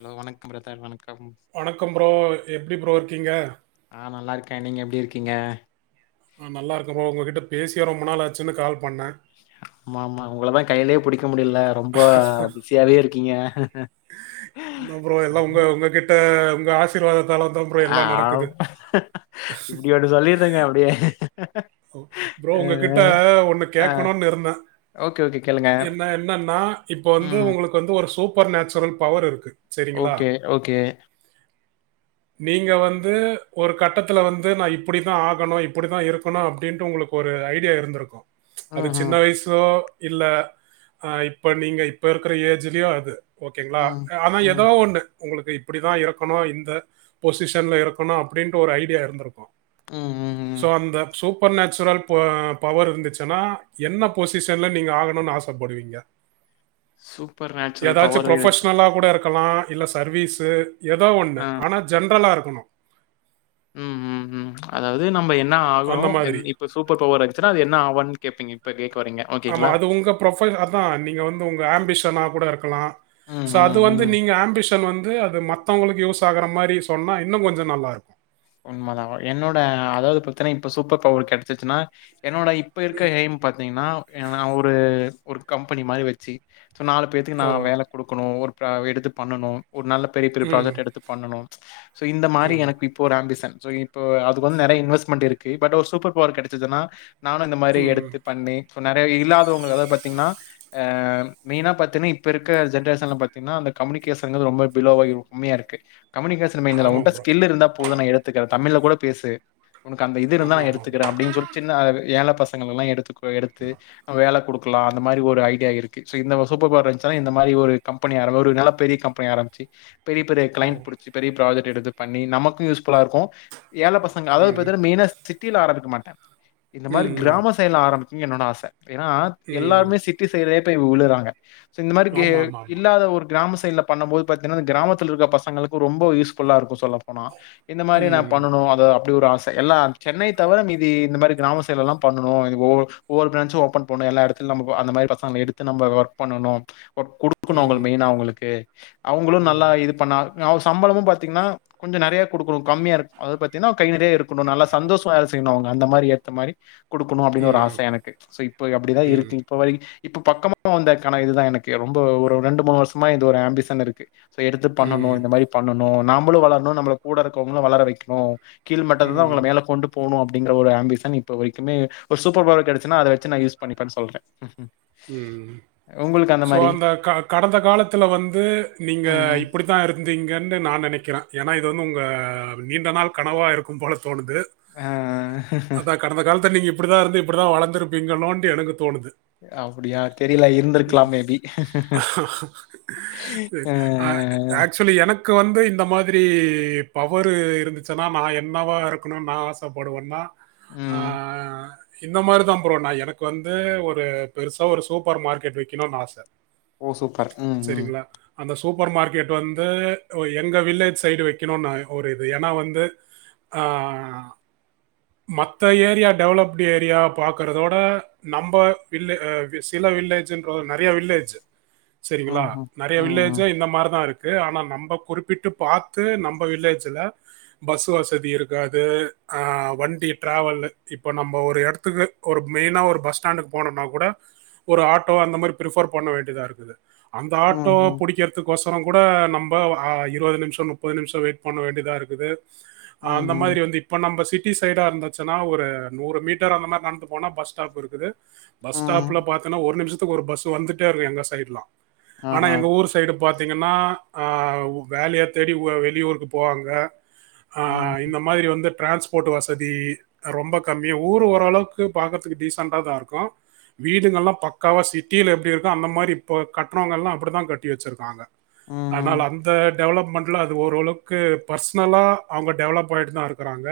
Hello வணக்கம் brother வணக் வணக்கம் ப்ரோ எப்டி ப்ரோ இர்க்கீங்க கா நீங்க எப்டி இர்க்கீங்க நா நல்லார்ருக்கே போ உங்க கிட்ட பேசியே ரொம்ம நாள் ஆச்சுன்னு கால் பண்ணேன். மாமா உங்களத கையிலே புடிக் க்க முடில ரொம்ப பிஸியாவே இருக்கீங்க இந்த ப்ரோ எல்லா உங்க ம். உங்க கிட்ட உங்க ஆசீர்வாதத்தால தா ப்ரோ ஆ எல்லா நடக்குது இப்டி ஒண்ணு சொல்லிருங்க அப்டியே. ப்ரோ அ உங்ககிட்ட ஒன்னுக் அ, ஆ கேக்கணுன் இருந்த ஓகே, ஓகே கேளுங்க. என்ன என்னன்னா இப்ப வந்து ம். உங்களுக்கு வந்து ஒரு சூப்பர் நச்சுரல் பவர் இருக்கு சரிங்களா? ஓகே ஓகே நீங்க வந்து ஒரு கட்டத்துல வந்து நா இப்படித்தா ஆகணு இப்படித்தா இருக் கணு அப்டின்ட்டு உங்களுக்கு ஒரு ஐடியா இருந்திருக்கு அது ம்ஹ்ம். சின்ன வய்சோ இல்ல ஆ இப்ப நீங்க இப்ப இருக்கிற ஏஜ்லே அது ஓகேங்ளா ம். ஆனா ஏதோ ம். ஒண்ணு உங்களுக்கு இப்பிடிதா இருக்கணு இந்த பொசிஷன்ல இருக்கணு அப்டின்ட்டு ஒரு ஐடியா இருந்திருக்கு ம், ம், சோ ம். அந்த சூப்பர் நேச்சுரல் பொ பவர் இர்ந்துச்சனா என்ன பொசிஷன்ல நீங்க ஆகணுன் ஆசப்படுவீங்க சூப்பர் நாச்சுரல் பவர் இருந்ச்சு கலா இல்ல சர்வீஸு ஏதோ ஒன்னு ஆ ஆனா ஜென்ரலாருக் கணோ ம் ம் ம் அதாவ்து நம்ப என் ந அந்த ஆகணு எந் மாதிரி. இப்ப சூப்பர் பவர் எர்ச்சுறா அது என்ன ஆவன் கேப்பீங்க ப்ப கே ஆமா அது உங்க ப்ரொக்பைல் அதா நீங்க வந்து உங்க ஆம்பிஷனா கூட இருக்கலா ம், ச அது ம், வந்து ம். நீங்க ஆம்பிஷ தன் வந்து அது மத்தவங்களுக்கு யூஸ் ஆகுற மாரி சொன்னா இன்னு கொஞ்ச நல்லாருக்கு உண்மதா என்னோட அதாவ்து பத்தன்னா இப்ப சூப்பர் பவரு கெட்ச்சுச்சுனா என்னோட இப்ப இர்க்க எய்ம் பாத்தீங்னா எதன்னா ஒரு ஒரு கம்பெனி மாரி வச்சி ஸோ நாலு பேத்துக்கு ஓ! நா வேல குடுக்குணு ஓரு ப்ரா எடுத்து பண்ணனு ஒர் நல்ல பெரிய் பெரிய ம், ப்ராஜட் எடுத்து பண்ணனு சு இந்த மாரி ம், எனக்கு ஆம்பிஷன் சோ இப்ப அதுக்கு வந்து நெறைய இன்வெஸ்ட்மெண்ட் இருக்கு பட் ஒரு சூப்பர் பவர் கெடைச்சுச்சுன்னா நானு இந்த மாரி ம். எடுத்து பண்ணி இப்போ நெறையா இல்லாதவங்க அதாவ பாத்திங்னா அ மெய்னா பாத்திங்னா இப்ப இருக்க ஜென்ரேஷன்ல பாத்தினா அந்த கம்யூனிகேஷன்ங்றது ரொம்ப பிலோவாகி உமையாருக்கு கம்முனிகேஷன் மெய்ன் இல்ல ஆமாம் அவன்ட்ட ப்ரோ. ஸ்கில் இருந்தா உத நா எடுத்துக்கிற தமிழ்ல கூட பேசு உனக்கு அந்த இது இருந்தா ஆமா, நா ஆமா, ஆமா. எடுத்துக்கற அப்டின் சொல்லி சின்ன ஏழ பச ங்கெலா எடுத்துக்க எடுத்து வேல குடு லா அந்த மாரி ஒரு ஐடியா இருக்கு சோ இந்த சூப்பர் பவர் வந்ச்னா இந்த மாதிரி ஒரு கம்பெனி ஆர ஒரு நல்ல பெரிய கம்பெனி ஆரம்பிச்சு பெரிய பெரிய ஓ! கிளைண்ட் புடிச்சு பெரிய ப்ராஜெக்ட் எடுத்து பண்ணி நமக் கு யூஸ்ஃபுல்லா இருக்கு ஏழ பசங்க அதாது ம், பாத்தன மெயினா சிட்டில ஆரம்பிக்க மாட்ட இந்த மாரி ம், ம், கிராம சைடுல ஆரம்பி நீ என்னோட ஆசை ஏன்னா ம். எல்லாருமே சிட்டி சைடே போய் விழுறாங்க சோ இந்த மாரி கெ ஆமா, ஆமா, ஆமா. இல்லாத ஒரு கிராம சைடுல பண்ணும் போது பாத்தீனா இந்த கிராமத்ல இருக்க பசங்களுக்குக்கு ரொம்ப யூஸ்ஃபுல்லா இருக்கும் சொல்ல போனா இந்த மாரி நா ம், பண்ணனும் அது அப்டி ஒரு ஆச எல்லா சென்னை தவிர மீதி இந்த மாரி கிராம சைடுலலா பண்ணனு ஒ ஒவ்வொரு ப்ராஞ்ச்சும் ஒபன் பண்ணனு எல்லா இடத்துலும் நம்ம அந்த மாரி பசங்க எடுத்து நம்ம ஒர்க் பண்ணணும் குடு குடுக்குணு அவங்க ம், மெயினா அவங்களுக்கு அவங்களு நல்லா இது பண்ணா அவ சம்பளமும் பாத்தீங்கன்னா கொஞ்ச நெறைய குடுக்குனு கம்மியா இருக் அதாவது பாத்தின்னா கை நெறைய இருக்குணு நல்லா சந்தோஷமா செய்யனு அவங்க அந்த மாரி ஏத்த மாரி குடுக்குணு அப்டின்னு ஒரு ஆச ம், எனக்கு சோ இப்ப அப்டிதா ம், இருக்கு இப்ப வரை இப்ப பக்கமா வந்தக் கனா இதுதா எனக்கு ரொம்ப ஒரு ரெண்டு மூணு வருஷமா இது ஒரு ஆம்பிஷன் இருக்கு சோ எடுத்து பண்ணணு ம், இந்த மாதிரி பண்ண னு நாம்பளு வளரணு நம்பள கூட இருக்கவங்களு வளர வெக்கணும் கீழ் மட்டத்துலருந்து ம், அவங்கல மேல கொண்டு போணும் அ அப்டின்ற ஒரு அம்பிஷன் இப்ப வரைக்குமே ஒரு சூப்பர் பவர் கிடைச்சுன்னா அதை வச்சு நான்யூஸ் பண்ணிப்பே சொல்றே ம் உங்களுக்கு சோ மாரி அந்த க கடந்த காலத்துல வந்து நீங்க ம் ம் இப்டித்தா இருந்தீங்கன்னு நா நெனைக்றே ஏன்னா இது வந்து உங்க நீண்ட நாள் கனவா இருக்கும் போல தோணுது ஆ அதா கடந்த காலத்த நீங்க இப்டிதா இருந்து இப்டிதா வளர்ந்துருப்பீங்களோன்ட்டு எனக்கு தோணுது அப்டியா தெரியல ம். இருந்திருக்கலாம் மே பி அ ஆக்சுவலி எனக்கு வந்து இந்த மாதிரி பவர் இருந்துச்சுன்னா நா என்னவா இருக்கணும்னு நா ஆசப்படுவேன்னா ம் இந்த மாரிதா ப்ரோ நா எனக்கு வந்து ஒரு பெருசா ஒரு சூப்பர் மார்க்கெட் வெக்கணும்னு ஆச ஓ சூப்பர் ம் ம் அந்த சூப்பர் மார்க்கெட் வந்து எங்க வில்லேஜ் சைட் வெக்கணுனு ஒரு இது ஏனா வந்து ஆ மத்த ஏரியா டெவலப்டு ஏரியா பாக்கறதோட நம்ப வில்லே அ சில வில்லே ஜ்ன்றோ நறைய வில்லேஜ் சரிங்களா ம் ம் நறையா ம் ம் வில்லேஜே இந்த மாரி தா இருக் கு ஆனா நம்ப குறிப்பிட்டு பாத்து நம்ப வில்லேஜ்ல பஸ் வசதி இருக்காது அ வண்டி ட்ராவல் இப்ப நம்ம ஒரு எடத்துக்கு ஒரு மெயினா ஒரு பஸ் ஸ்டாண்டுக் போனுனா கூட ஒரு ஆட்டோ அந்த மாரி பிரிஃபர் பண்ண வேண்டிதா இருக்குது அந்த ம் ஆட்டோ பிடிக்கிறதுக்கோஸ் ரங் கூட நம்ப ஆ இருவது நிமிஷோ முப்பது நிமிஷோ வெட் பண்ண வேண்டியதா இருக்குது ம் ம் அந்த ம் மாரி வந்து இப்ப நம்ம சிட் டி சைடா இருந்துச்சுனா ஒரு நூறு மீட்டர் அந்த மாரி நடந்து போனா பஸ் ஸ்டாப் இருக்குது பஸ் ஸ்டாப்ல ம் பாத்தனா ஒரு நிமிஷத்துக்கு ஒரு பஸ் வந்துட்டே இருக்கு எங்க சைட்லா ஆனா ஆஹா எங்க ஊர் சைடு பாத்தீங்கன்னா ஆ வேலைய தேடி வெளியூருக்கு போவாங்க ஆ ம் இந்த மாதிரி வந்து ட்ரான்ஸ்போட் வசதி ரொம்ப கம்மியா ஊர் ஓரளவுக்கு பாக்கறதுக்கு டீசெண்டா தா இருக் கு வீடுகள்லா பக்காவா சிட்டில எப்டி இருக்கு அந்த மாரி இப்ப கட்றவங்கல்லா அப்டிதா கட்டி வெச்சிருக்காங்க ம் ஆனால் ம் அந்த டெவலப்மெண்ட்ல அது ஓரளவுக்கு பர்சனலா அவங்க டெவலப் பண்ணிட்டு தா இருக்குறாங்க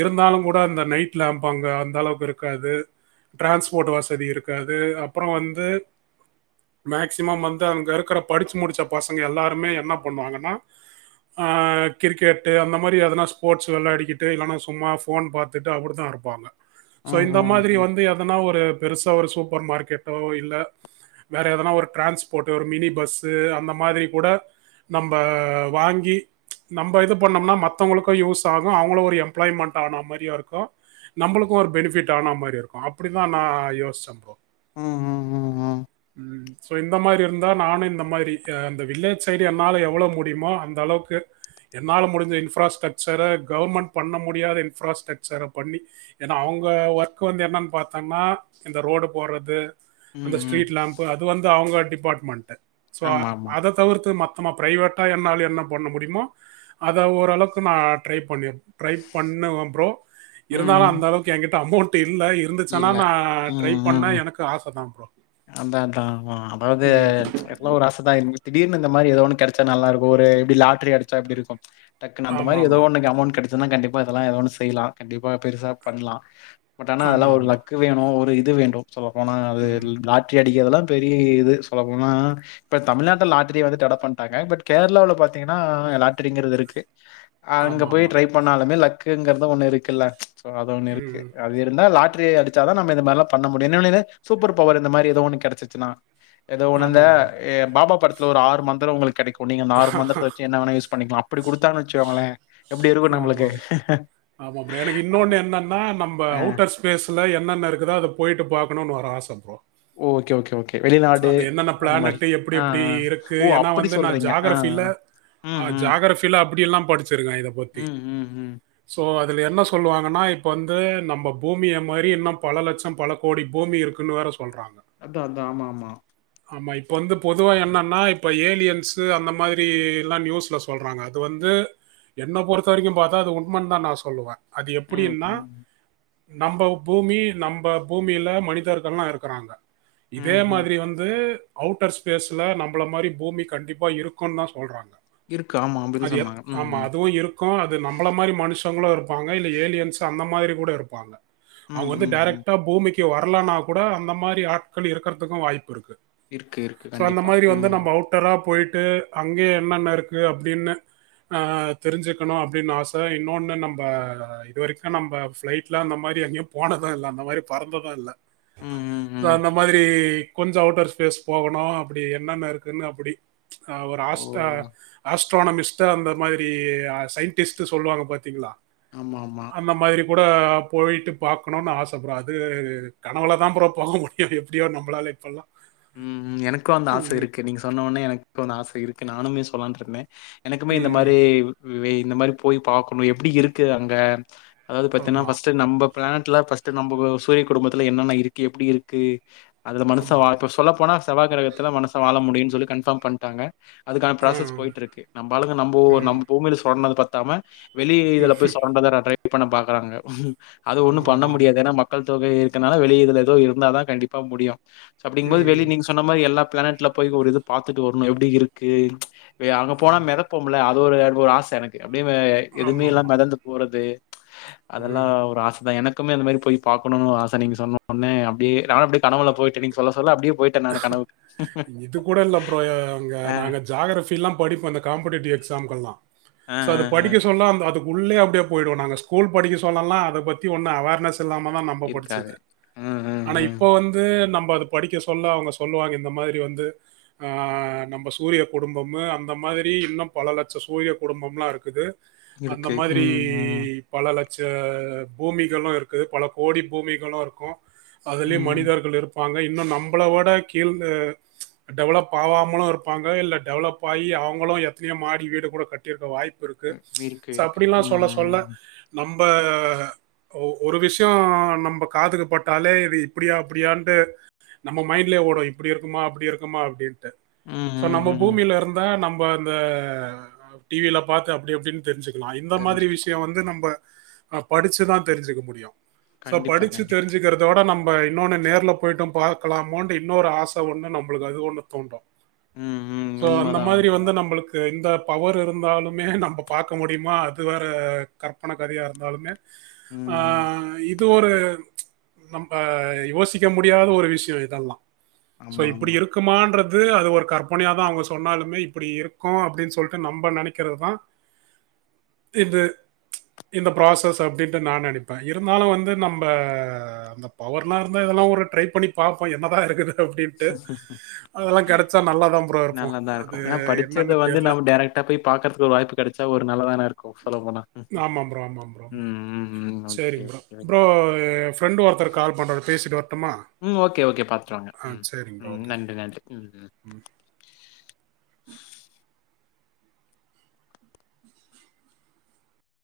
இருந்தாலு கூட அந்த நைட் லாம்ப் அங்க அந்த அளவுக்கு இருக்காது ட்ரான்ஸ்போட் வசதி இருக்காது அப்றோ வந்து மேக்சிமம் வந்து அங்க இருக்குற படிச்சு முடிச்ச பசங்க எல்லாருமே என்ன பண்ணுவாங்கன்னா அ கிரிக்கெட்டு அந்த மாரி எதனா ஸ்போர்ட்ஸ் வெளாடிக்கிட்டு இல்லனா சும்மா ஃபோன் பாத்துட்டு அப்டி தா இருப்பாங்க சோ ம் இந்த ம் ம் மாதிரி ம் வந்து எ ஒரு பெருசா ஒரு சூப்பர் மார்கெட்டோ இல்ல வேற எதனா ஒரு ட்ரண்ஸ்போட் ஒரு மினி பஸ்சு அந்த மாரி கூட நம்ப வாங்கி நம்ப இது பண்ணம்னா மத்தவங்களுக்கு யூஸ் ஆகு அவங்களு ஒரு எம்ப்ளாய்மெண்ட் ஆன மாரியு இருக்கு நம்ளுக்கு ஒரு பெனிஃபிட் ஆன மாரியு இருக்கு அப் டிமா நா யோஸ்ச அப்போ ம் ம் ம் ம் ஸோ இந்த மாரி இருந்தா நானு இந்த மாரி இந்த வில்லேஜ் சைட் என்னால எவ்வளோ முடியுமோ அந்த அளவுக்கு என்னால முடிஞ்ச இன்ஃப்ராஸ்டரக்சர கவர்மெண்ட் பண்ண முடியாத இன்ஃப்ராஸ்ட்ரக்சர பண்ணி ஏனா அவங்க ஒர்க் வந்து என்னன் பாத் த்தம்னா இந்த ரோடு போட்றது ம் அந்த ம் ஸ்ட்ரீட் லேம்ப்பு அது வந்து அவங்க டிப் பாட்மெண்டு சோ ஆமா ஆமா அத தவிர்த்து மத் தம்மா பிரைவேட்டா என்னால என்ன பண்ண முடியுமோ அத ஓரளவுக்கு நா ட்ரை பண்ணிர் ட்ரை பண்ணுவ ப்ரோ இருந்தாலு ம் அந்த அளவுக்கு எகிட்ட அமௌண்ட் டு இல்ல இருந்து லன்னா இல்ல நா ட்ரை பண்ண எனக்கு ஆச தா ப்ரோ அதாதா ஆமா அதாவது ம். எல்லா ஒரு ஆசதா என்ன திடீர் னு இந்த மாரி ஏதோ ஒன்னு கெடச்சா நல்லா இருக்கு ஒரு இப்டி லாட்ரி அடிச்சா எப்டி இருக்கு டக்குனு அந்த மாரி ஏதோ ஆமாமா. ஒன்னுக்கு அமௌண்ட் கெடச் துனா கண்டிப்பா இதெல்லா ஏதோ ஒன்னு செய்லா கண்டிப்பா பெருசா பண்லா பட் ஆனா அதெல்லா ஒரு ஆமாமா. லக் வேணு ஒ இது வேண்டு சொல்ல போனா அது ல் அடிக்கது எல்லா பெரிய இது சொல்ல போனா இப்ப தமிழ்நாட்டுலா லாட்டிரி வந்து தட பண்ணட்டாங்க பட் கேரளாவுல பாத்தீங்கன்னா லாட்டிரிங்குறது இருக்கு அங்க போய் ஆமாமா. ட்ரை பண்ணாலுமே லக் குங்குங்கறது ஒண்ணு இருக்குல்ல சோ அது ஒண்ணு இருக்கு அது இருந்தா லாக் ட்ரி அடிச்சா தா நாம இந்த மாரிலா பண்ண முடியு என்ன [unintelligible] சூப்பர் பவர் இரு இந்த மாரி ஏதோ ஒன்னு கிடைச்சுசுன்னா ஏதோ ஆமா ஆமா ஆமா ஒன்னு இந்த ஆமா ப்ரோ. ஏ பாபா படத்துல ஒரு ஆறு மந்திர உங்களுக்கு கிடைக்கு நீங்க அந்த ஆறு மந்திரத்த வச்சு என்ன வேணா யூஸ் பண்ணிக்கலா அப்படி குடுத்தாங்க வச்சுக்காங்களேன் ஆமா ஆமா ஆமா ப்ரோ எனக்கு இன்னொன்னு என்னன்னா நம்ம அ அவுட்டர் ஸ்பேஸ்ல என்னென்ன இருக்குதோ அத போயிட்டு பாக் அன்னனு ஒரு ஆச ப்ரோ ஓகே ஓகே ஓகே வெளிநாடு அந்த என்னென்ன அந்த மாரி. பிளானட் எப்படி ஆ, எப்படி ஆ. இருக்கு ஓ! ஏன்னா அப்படி வந்து நான் சொல்றீங்க. ஆ, ஜாகிரபில் ஆ. ம், ம். ஜாகிரபில அப்படிய எல்லாம் படிச்சிருக்கேன் இத பத்தி ம், ம், ம். சோ அதில் என்ன சொல்லுவாங்கன்னா இப்போ வந்து நம்ம பூமிய மாரி இன்னு பல லட்சம் பல கோடி பூமி இருக்குன்னு வேற சொல்றாங்க அதான் அதான் ஆமா ஆமா ஆமா இப்போ வந்து பொதுவா என்னன்னா இப்போ ஏலியன்ஸ்சு அந்த மாரிலா நியூஸில் சொல்கிறாங்க அது வந்து என்ன பொறுத்த வரைக்கு பார்த்தா அது உண்மன் தான் நான் சொல்லுவேன் அது ம், எப்படின்னா ம். நம்ப பூமி நம்ப பூமியில மனிதர்கள்லா இருக்காங்க இதே ம், ம். மாரி வந்து அவுட்டர் ஸ்பேஸ்ல நம்மள மாரி பூமி கண்டிப்பா இருக்கும் தான் சொல்றாங்க இருக்கு. ஆமா, அப்படிதான் அது எப் சொன்னாங்க. ம், ஆமா ம். அதுவு இருக்கு அது நம்மள மாரி மனுஷ ங்கள இருப்பாங்க இல்ல ஏலியன்ஸ் அந்த மாரி கூட இருப்பாங்க ம், அவங்க வந்து ம், ம். டைரெக்டா பூமிக்கு கு வரலனா கூட அந்த மாரி ஆட்கள் இருக்கிறதுக்கு வாய்ப் இருக்கு இருக்கு, இருக்கு. சோ அந்த கண்டிப்பா. மாரி ம். வந்து நம்ம அவுட்டரா போயிட் ட்டு அங்கேயே என்னென்ன இருக்கு அப்படின்னு ஆ தெரிஞ்சுக்கணு அப்படின்னு ஆசை இன்னொன்னு நம்ம இதுவரைக்கு நம்ப பிளைட்ல அந்த மாரி எங்கேயு போனதும் இல் அந்த மாரி பறந்ததும் இல்ல ம், ம், தோ ம். அந்த மாதிரி கொஞ்ச அவுட்டர் ஸ்பேஸ் போகணு அப்படி என்னென்ன இருக்குன்னு அப்படி ஆ ஒரு ஓ! ஆஸ்டா ஆஸ் ட்ரோனமிஸ்ட் ஆ அந்த மாதிரி சயின்டிஸ்ட் டு சொல்லுவாங்க பாார்த்தீங்களா ஆமா ஆமா கூட போயிட்டு பார்க்கணு ஆச ப்ரோ அது கனவுள தான் ப்ரோ போக முடியு எப்படியோ நம்மளால பல்லா ம் ம் எனக்கும் அந்த ஆசை இருக்கு நீங்க சொன்னவடனே எனக்கும் அந்த ஆசை இருக்கு கே நானமே சொல்லான் இருந்தேன் எனக்குமே இந்த ம் மாரி வே இந்த மாரி போய் பார்க்கணும் எப்படி இருக்கு அங்க அதாவது பத்தீன்னா ஆமாம் ஃபர்ஸ்ட் நம்ம பிளானட்லாம் ஃபர்ஸ்ட்ட் நம்ம சூரிய குடும்பத்துல என்னென்ன இருக்கு எப்படி இருக்கு அதல மனச ஆமா. வாய் செவ்வா கிரகத்துல மனுச வா ப்பெல்லா முடியும்னு சொல்லி கன்ஃபார்ம் பண்ணிட்டாங்க அதுக்கான ப்ராசஸ் ம். போயிட்டு இருக்கு நம்பாளுங்க நம்போ ம். நம்ம பூமியில சொன்னது பத்த தம வெளிிய இதுல போய் சொந்ததர் அ ட்ரை ரெடி பண்ண பாக்குறாங்க அது ஒண்ணும் பண்ண ஆமாமா. முடியாது ஏன்னா மக்கள் தொகை இருக்கறதுனால வெளிய இதுல ஏதோ இருந்தாதான் கண்டிப்பா முடியும் ப்டிங்க போது ம். வெளிற நீங்க சொன்ன மாரி எல்லா பிளானெட்ல போயி் ஒரு இது பாத்துட்டு வரணும் எப்பிடி இருக்கு பே அங்க போனா ஆமா. மெடப்போம்ல அ அது ஒரு எ ஆச எனக்கு எப்டியுமே எதுவுமே இல்லாம ஆமாமா. மெதந்து போறது ம். அதெல்லாம் ஒரு ஆசைதான் எனக்கு க்குமே அந்த மாரி போய் பாக்கணுனு ஒரு ஆச நீங்க சொன்ன ஒன்னே அப்டியே நா வேணா அப்டி கனவுல போய்ட்ட சொல்ல சொல்ல அப்டியே போயிட்டேன் நானு கனவுக்கு. இது கூட இல்ல ப்ரோ அங்க அ, நாங்க ஜாக்ரஃபி எல்லா படிப்போ இந்த காம்படேட்டிவ் எக்ஸாம்க்கெல்லா அ, சோ அ, அது அ. படிக்க சொன்னா அந்த அது உள்ளயே அப்டியே போயிடுவோ நாங்க ஸ்கூல் படிக்க சொல்லலா அத பத்தி ஒன்னு அவேர்னஸ் இல்லாமதா நம்ம இருக்காது. படிச்சது ம், ம், ஆனா ம். இப்ப வந்து நம்ம அது படிக்க சொல் சொன்ன அவங்க சொல்லுவாங்க இந்த மாதிரி வந்து அ நம்ம சூரிய குடும்பமு அந்த மாதிரி இன்னு பல லட்ச சூரிய குடும்பம்லா இருக்கு அந்த இருக்கு. மாதிரி ம், ம், பல லட் ச பூமிகளு இருக்கு பல கோடி பூமிகளு இருக்கு அதுலயே ம். மனிதர்கள் இருப் வாங்க இன்னு நம் கள விட கீழ் டெவலப் ஆவாமலு இருப்பாங்க இல்ல டெவலப் ஆயி அவங்களு எப்பியோ மாடி வீடு கூட கட்டிருக்க வாய்ப் பிருக்கு ம். இருக்கு, சோ இருக்கு. அப்டிலா ம், சொல்ல சொல்ல ம். நம் ப ஒரு விஷய நம்ப காதுக்கு பட்டாலே இது இப்டியா அப்டியாண்டு நம்ம மைண்ட்லயே ஓடு இப்டி இருக்குமா அப்டி இருக்குமா அப்டின் ட்டு சோ ம், நம்ம ம், ம். பூமியில இருந்தா நம் இப்ப அந்த டி வி ல பாத்து அப்டி அப்டின் தெரிஞ்சுக்லா இந்த மாதிரி தெரிஞ்சுக்கலாம். விஷய வந்து நம்ப ஆ படிச்சுதா தெரிஞ்சுக்க முடியு சோ கண்டிப்பா, படிச்சு கண்டிப்பா. தெரிஞ்சுக்கிறதோட நம் நம்ம இன்னொன்னு நேர்ல போய்ட்டோ பாத் க்கலாமோன்ட் இன்னொரு ஆச ஒண்ணு நம்ளுக்கு அது ஒண்ணு தோன்று ம், ம். சோ அந்த உண்மதான், மாதிரி வந்து உண்மதான். நம்புளுக்கு இந்தப் பவர் இருந்தாலுமே நம்ம பாக்க முடியுமா அது வேற கற்பன கதையா இருந்தாலுமே ஆ ம். இப் இது ஒரு நம்ப யோசிக்க முடியாத ஒரு விஷ் ஜுவேதல்லா சோ ஆமா, இப்டி ஆமா. இருக்கூமான்றத் து அது ஒரு கற்பனையாதா அவுங்க சொன்னாலுமே இப்பிடி இருக்கோ அப்டின் சொல்ட்டு நம்ப நெனைக்கிறதுதா இது ச்ச இந்த ப்ராசஸ் அப்டேட்ன் நா நெனைப்பா இருந்தாலு வந்து நம்ப அந்த பவர்னா வந்து இதெல்லா வந்த ஒரு ட்ரை பண்ணி பாப்போ என்னதா இருக்குதுன் நல்லா தான் ப்ரோ இருப்போம் நல்லாதாருக்கூ அது ஏனா படிச்சத என்னன்னு வந்து தெரில நம் டேரெக்ட்டா போய் பாக்கற்துக் ஒரு வாய்ப்பு கெடச்சா ஒரு நல்லா தானே இருக் கு ஆமாம் ப்ரோ ஆமாம் ப்ரோ ம், ம். செரி okay, bro okay, bro okay. எ ஃப்ரெண்ட்டு ஒருத்தர் கால் பன்றாரு பேசிட்டு வரட்டுமா ம் ஓகே ஓகே பாத்துட்டு வாங்க ஆ ம் சரிங்க ப்ரோ ம் ஓகே நன்றி நன்றி ம் ம்